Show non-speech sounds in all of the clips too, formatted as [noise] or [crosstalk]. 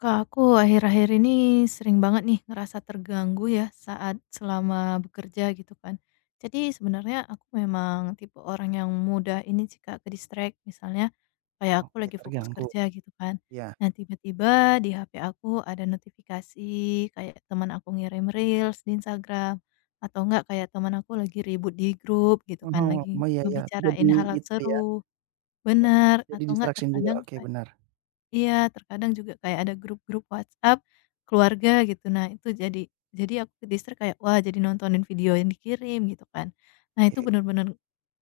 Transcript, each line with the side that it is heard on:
left: Kak, aku akhir-akhir ini sering banget nih ngerasa terganggu ya saat selama bekerja gitu kan. Jadi sebenarnya aku memang tipe orang yang mudah ini sih Kak ke distract misalnya kayak aku
right: Oke,
left: lagi fokus
right: terganggu.
left: kerja gitu kan.
right: Iya.
left: Nah tiba-tiba di HP aku ada notifikasi kayak teman aku ngirim reels di Instagram atau enggak kayak teman aku lagi ribut di grup gitu
right: Oh,
left: kan lagi
right: oh, iya, iya, jadi
left: ngebicarain hal
right: itu ya,
left: seru, benar
right: jadi
left: atau enggak?
right: distraction juga.
left: Terkadang
right: Oke, benar.
left: iya, terkadang juga kayak ada grup-grup WhatsApp keluarga gitu. Nah, itu jadi aku ke-distract kayak, wah, jadi nontonin video yang dikirim gitu kan. Nah, itu
right: Oke,
left: bener-bener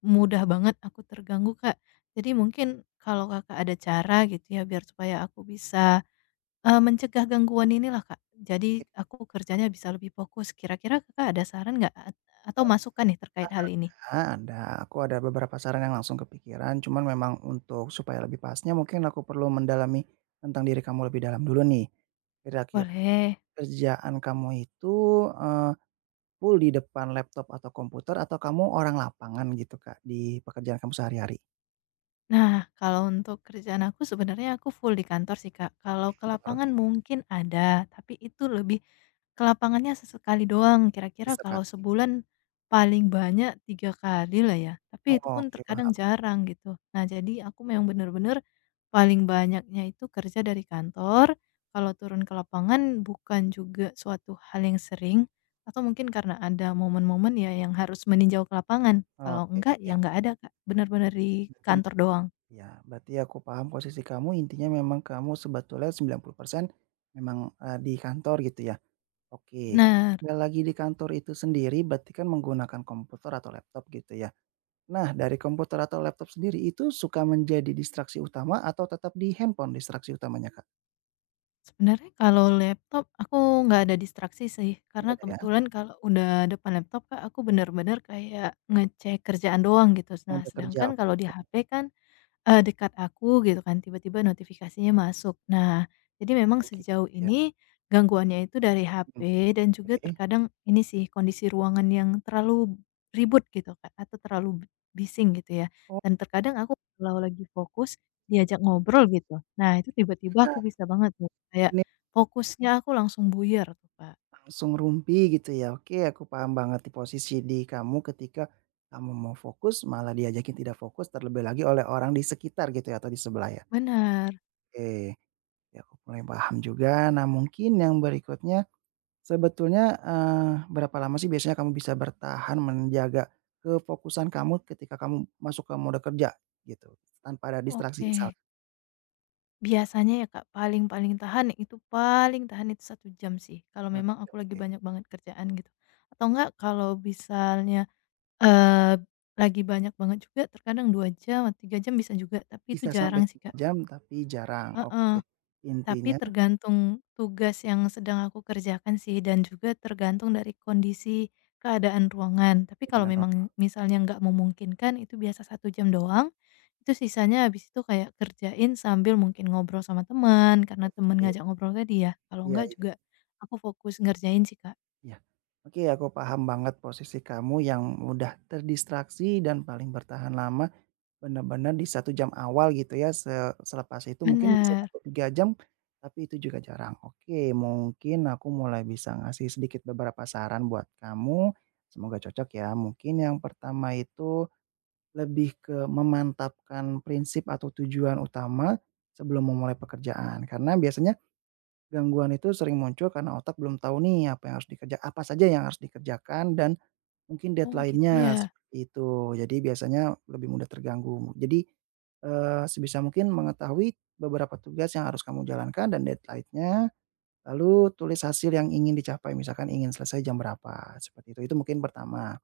left: mudah banget aku terganggu, Kak. Jadi mungkin kalau Kakak ada cara gitu ya biar supaya aku bisa, mencegah gangguan inilah, Kak.
right: oke,
left: Jadi aku kerjanya bisa lebih fokus. Kira-kira Kakak ada saran nggak, atau
right: eee,
left: masukan nih terkait
right: ada
left: hal ini?
right: ada, aku ada beberapa saran yang langsung kepikiran, cuman memang untuk supaya lebih pasnya mungkin aku perlu mendalami tentang diri kamu lebih dalam dulu nih. Kira-kira
left: Boleh.
right: kerjaan kamu itu, eee, full di depan laptop atau komputer atau kamu orang lapangan gitu, Kak, di pekerjaan kamu sehari-hari?
left: Nah, kalau untuk kerjaan aku sebenarnya aku full di kantor sih, Kak. Kalau ke
right: Kantor,
left: lapangan
right: oke,
left: mungkin ada, tapi itu lebih ke lapangannya sesekali doang. Kira-kira kalau
right: sesekali.
left: sebulan paling banyak 3 kali lah ya,
right: Oh,
left: tapi itu pun
right: oke,
left: terkadang
right: paham.
left: jarang gitu. Nah, jadi aku memang bener-bener paling banyaknya itu kerja dari kantor. Kalau turun ke lapangan bukan juga suatu hal yang sering atau mungkin karena ada momen-momen ya yang harus meninjau ke lapangan. Kalau
right: Oke,
left: enggak
right: iya,
left: ya enggak ada, Kak. Bener-bener di
right: berarti
left: kantor doang.
right: Ya, berarti aku paham posisi kamu, intinya memang kamu sebetulnya 90% memang, di kantor gitu ya? Oke,
left: Benar.
right: nggak lagi di kantor itu sendiri berarti kan menggunakan komputer atau laptop gitu ya? Nah, dari komputer atau laptop sendiri itu suka menjadi distraksi utama atau tetap di handphone distraksi utamanya, Kak?
left: Sebenarnya kalau laptop aku nggak ada distraksi sih,
right: Nggak
left: karena
right: ada ya?
left: kebetulan kalau udah depan laptop Kak, aku bener-bener kayak ngecek kerjaan doang gitu. Nah
right: Mode kerja,
left: sedangkan
right: oke.
left: kalau di HP kan, dekat aku gitu kan, tiba-tiba notifikasinya masuk. Nah, jadi memang
right: Oke
left: sejauh
right: gitu ya.
left: ini gangguannya itu dari
right: Mmm.
left: HP, dan juga
right: Oke.
left: terkadang ini sih, kondisi ruangan yang terlalu ribut gitu Kak, atau terlalu bising gitu ya.
right: Oh,
left: Dan terkadang aku kalau lagi fokus diajak ngobrol gitu, nah itu tiba-tiba
right: nah,
left: aku bisa banget tuh, kayak
right: ini
left: fokusnya aku langsung buyar tuh Kak.
right: langsung rumpi gitu ya. Oke, aku paham banget di posisi di kamu ketika kamu mau fokus malah diajakin tidak fokus terlebih lagi oleh orang di sekitar gitu ya atau di sebelah ya.
left: Bener.
right: Oke. Ya, aku mulai paham juga. Nah, mungkin yang berikutnya sebetulnya, berapa lama sih biasanya kamu bisa bertahan menjaga kefokusan kamu ketika kamu masuk ke mode kerja gitu, tanpa ada distraksi misal?
left: Oke. Biasanya ya Kak, paling-paling tahan ya, itu paling tahan itu 1 jam sih, kalau
right: Nah.
left: memang aku lagi
right: Oke.
left: banyak banget kerjaan gitu. Atau enggak kalau misalnya, eee, lagi banyak banget juga terkadang 2 jam atau 3 jam bisa juga, tapi itu
right: Bisa sampai
left: jarang sih
right: 3
left: Kak.
right: jam tapi jarang.
left: Heeh.
right: Oke.
left: Tapi
right: Intinya
left: tergantung tugas yang sedang aku kerjakan sih, dan juga tergantung dari kondisi keadaan ruangan. Tapi kalau
right: dengan oke.
left: memang misalnya nggak memungkinkan itu biasa 1 jam doang, itu sisanya habis itu kayak kerjain sambil mungkin ngobrol sama teman, karena teman ngajak ngobrol tadi ya. Kalau
right: Iya,
left: nggak
right: iya.
left: juga aku fokus ngerjain sih, Kak.
right: Ya. Oke, aku paham banget posisi kamu yang mudah terdistraksi dan paling bertahan lama benar-benar di 1 jam awal gitu ya, selepas itu mungkin bisa
left: Benar.
right: sampai 3 jam, tapi itu juga jarang. Oke, mungkin aku mulai bisa ngasih sedikit beberapa saran buat kamu, semoga cocok ya. Mungkin yang pertama itu lebih ke memantapkan prinsip atau tujuan utama sebelum memulai pekerjaan, karena biasanya gangguan itu sering muncul karena otak belum tahu nih apa saja yang harus dikerjakan dan mungkin
left: Oh gitu ya?
right: deadline-nya, seperti itu. Jadi biasanya lebih mudah terganggu. Jadi, sebisa mungkin mengetahui beberapa tugas yang harus kamu jalankan dan deadline-nya, lalu tulis hasil yang ingin dicapai, misalkan ingin selesai jam berapa, seperti itu. Itu mungkin pertama.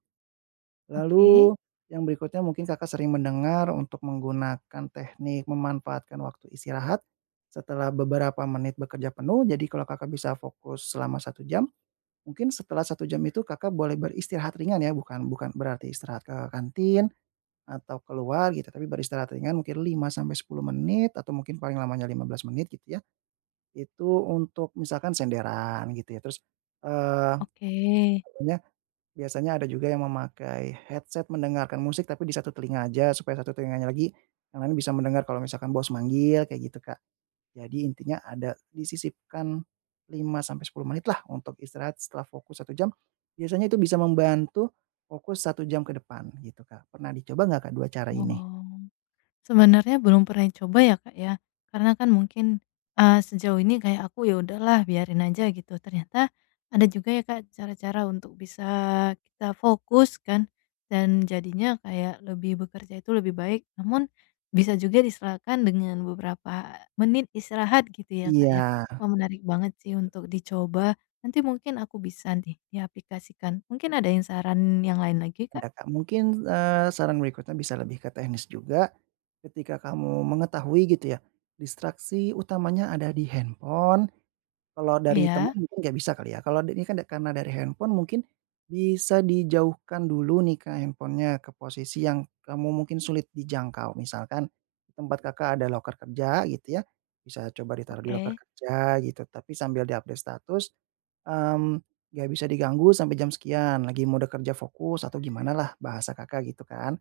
left: Oke,
right: Lalu yang berikutnya mungkin Kakak sering mendengar untuk menggunakan teknik memanfaatkan waktu istirahat setelah beberapa menit bekerja penuh. Jadi kalau Kakak bisa fokus selama 1 jam, mungkin setelah 1 jam itu Kakak boleh beristirahat ringan ya, bukan bukan berarti istirahat ke kantin atau keluar gitu, tapi beristirahat ringan mungkin 5 sampai 10 menit atau mungkin paling lamanya 15 menit gitu ya. Itu untuk misalkan senderan gitu ya. Terus, eee,
left: oke.
right: biasanya ada juga yang memakai headset mendengarkan musik tapi di satu telinga aja supaya satu telinganya lagi, yang lain bisa mendengar kalau misalkan bos manggil kayak gitu, Kak. Jadi intinya ada disisipkan 5 sampai 10 menit lah untuk istirahat setelah fokus 1 jam, biasanya itu bisa membantu fokus 1 jam ke depan gitu, Kak. Pernah dicoba nggak, Kak, dua cara ini?
left: Oh. Sebenarnya belum pernah coba ya, Kak, ya. Karena kan mungkin, sejauh ini kayak aku ya udahlah biarin aja gitu. Ternyata ada juga ya, Kak, cara-cara untuk bisa kita fokus kan, dan jadinya kayak lebih bekerja itu lebih baik. Namun bisa juga diserahkan dengan beberapa menit istirahat gitu ya, Kak, ya.
right: Iya,
left: Wah, menarik banget sih untuk dicoba. Nanti mungkin aku bisa nih diaplikasikan. Mungkin ada yang saran yang lain lagi, Kak?
right: ada, Kak. Mungkin, saran berikutnya bisa lebih ke teknis juga, ketika kamu mengetahui gitu ya, distraksi utamanya ada di handphone. Kalau dari teman
left: Iya?
right: mungkin nggak bisa kali ya, kalau ini kan karena dari handphone mungkin bisa dijauhkan dulu nih Kak handphonenya ke posisi yang kamu mungkin sulit dijangkau. Misalkan di tempat Kakak ada loker kerja gitu ya, bisa coba ditaruh di loker
left: Oke,
right: kerja gitu, tapi sambil di-update status, mmm, nggak bisa diganggu sampai jam sekian, lagi mode kerja fokus atau gimana lah bahasa Kakak gitu kan.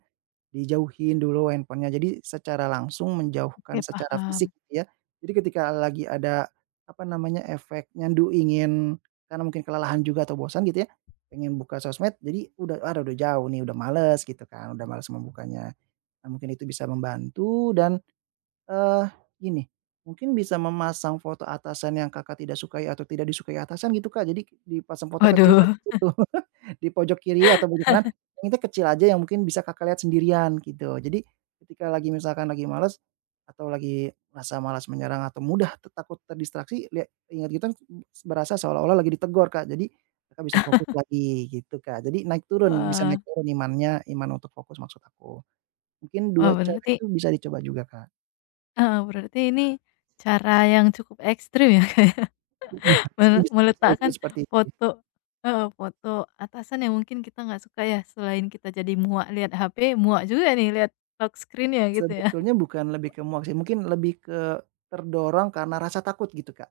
right: Dijauhin dulu handphonenya, jadi secara langsung
left: oke,
right: menjauhkan secara
left: paham.
right: fisik gitu ya. Jadi ketika lagi ada, apa namanya, efek nyandu ingin karena mungkin kelelahan juga atau bosan gitu ya, pengen buka sosmed jadi udah, "Aduh udah jauh nih, udah males," gitu kan, udah males membukanya. Nah mungkin itu bisa membantu dan Eee, gini, mungkin bisa memasang foto atasan yang Kakak tidak sukai atau tidak disukai atasan gitu, Kak. Jadi dipasang foto kecil
left: Waduh.
right: aja di [laughs] di pojok kiri atau pojok kanan. Yang itu kecil aja yang mungkin bisa Kakak lihat sendirian gitu. Jadi ketika lagi misalkan lagi males atau lagi rasa malas menyerang atau mudah takut terdistraksi, lihat ingat gitu kan berasa seolah-olah lagi ditegur, Kak. Jadi Kakak bisa fokus lagi gitu, Kak. Jadi naik turun, bisa
left: Wah,
right: naik turun imannya, iman untuk fokus maksud aku. Mungkin
left: wah,
right: 2 cara
left: berarti,
right: itu bisa dicoba juga, Kak.
left: heeh, berarti ini cara yang cukup ekstrim ya [laughs] Kak, ya,
right: Iya, mungkin bisa bisa
left: meletakkan
right: disebut seperti itu. Ya.
left: foto, heeh, foto atasan yang mungkin kita nggak suka ya, selain kita jadi muak lihat HP, muak juga nih lihat lock screen-nya gitu ya.
right: Sebetulnya bukan lebih ke muak sih, mungkin lebih ke terdorong karena rasa takut gitu, Kak.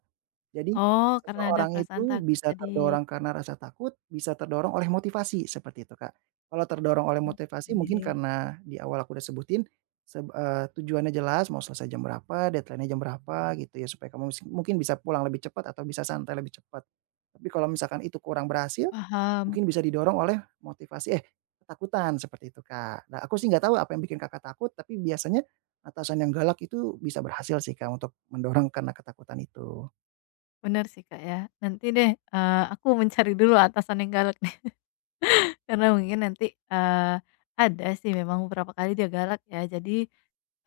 right: Jadi
left: Oh, karena ada
right: seseorang
left: perasaan
right: itu
left: takut
right: bisa
left: tadi.
right: terdorong karena rasa takut, bisa terdorong oleh motivasi, seperti itu, Kak. Kalau terdorong oleh motivasi mungkin
left: Oke,
right: karena di awal aku udah sebutin, tujuannya jelas mau selesai jam berapa, deadline-nya jam berapa gitu ya supaya kamu mungkin bisa pulang lebih cepat atau bisa santai lebih cepat. Tapi kalau misalkan itu kurang
left: ya
right: berhasil.
left: paham.
right: Mungkin bisa didorong oleh motivasi, eh, ketakutan seperti itu, Kak. Nah, aku sih nggak tahu apa yang bikin Kakak takut, tapi biasanya atasan yang galak itu bisa berhasil sih, Kak, untuk mendorong karena ketakutan itu.
left: Bener sih Kak, ya. Nanti deh, aku mencari dulu atasan yang galak nih, [laughs] karena mungkin nanti, eee, ada sih memang beberapa kali dia galak ya, jadi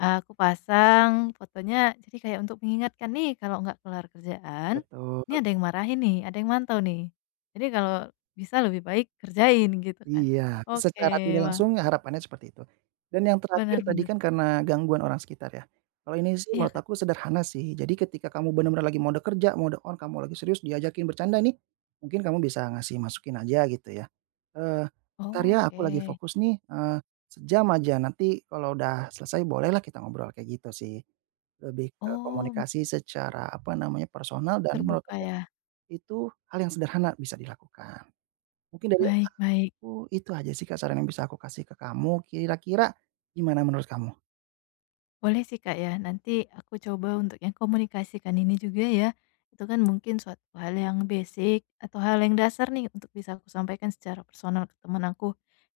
left: aku pasang fotonya jadi kayak untuk mengingatkan nih kalau nggak kelar kerjaan,
right: Betul.
left: ini ada yang marahin nih, ada yang mantau nih. Jadi kalau bisa lebih baik kerjain gitu kan.
right: Iya,
left: Oke,
right: secara tidak
left: wah,
right: langsung harapannya seperti itu. Dan yang terakhir
left: benar,
right: tadi
left: benar.
right: kan karena gangguan orang sekitar ya. Kalau ini sih
left: Iya
right: menurut
left: Kak.
right: aku sederhana sih. Jadi ketika kamu benar-benar lagi mode kerja, mode on, kamu lagi serius diajakin bercanda nih, mungkin kamu bisa ngasih masukin aja gitu ya. Eee, "Entar ya aku
left: Oke.
right: lagi fokus nih, sejam aja nanti kalau udah selesai bolehlah kita ngobrol," kayak gitu sih. Lebih ke
left: Oh,
right: komunikasi secara apa namanya, personal dan menurut
left: terbuka
right: aku
left: ya.
right: itu hal yang sederhana bisa dilakukan. Mungkin dari.
left: Baik, baik.
right: Oh, itu aja sih Kak saran yang bisa aku kasih ke kamu, kira-kira gimana menurut kamu?
left: Boleh sih Kak ya, nanti aku coba untuk yang komunikasikan ini juga ya. Itu kan mungkin suatu hal yang basic atau hal yang dasar nih untuk bisa aku sampaikan secara personal ke teman aku.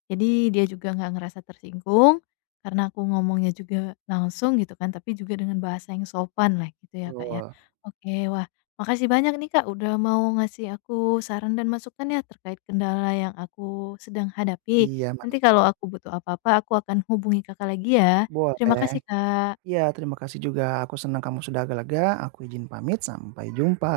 left: Jadi dia juga nggak ngerasa tersinggung karena aku ngomongnya juga langsung gitu kan, tapi juga dengan bahasa yang sopan lah gitu ya Kak ya.
right: Betul.
left: Oke, wah, makasih banyak nih Kak udah mau ngasih aku saran dan masukan ya terkait kendala yang aku sedang hadapi.
right: Iya,
left: Nanti kalau aku butuh apa-apa aku akan hubungi Kakak lagi ya. Terima
right: boleh.
left: kasih, Kak.
right: Iya, terima kasih juga, aku senang kamu sudah agak lega, aku izin pamit, sampai jumpa.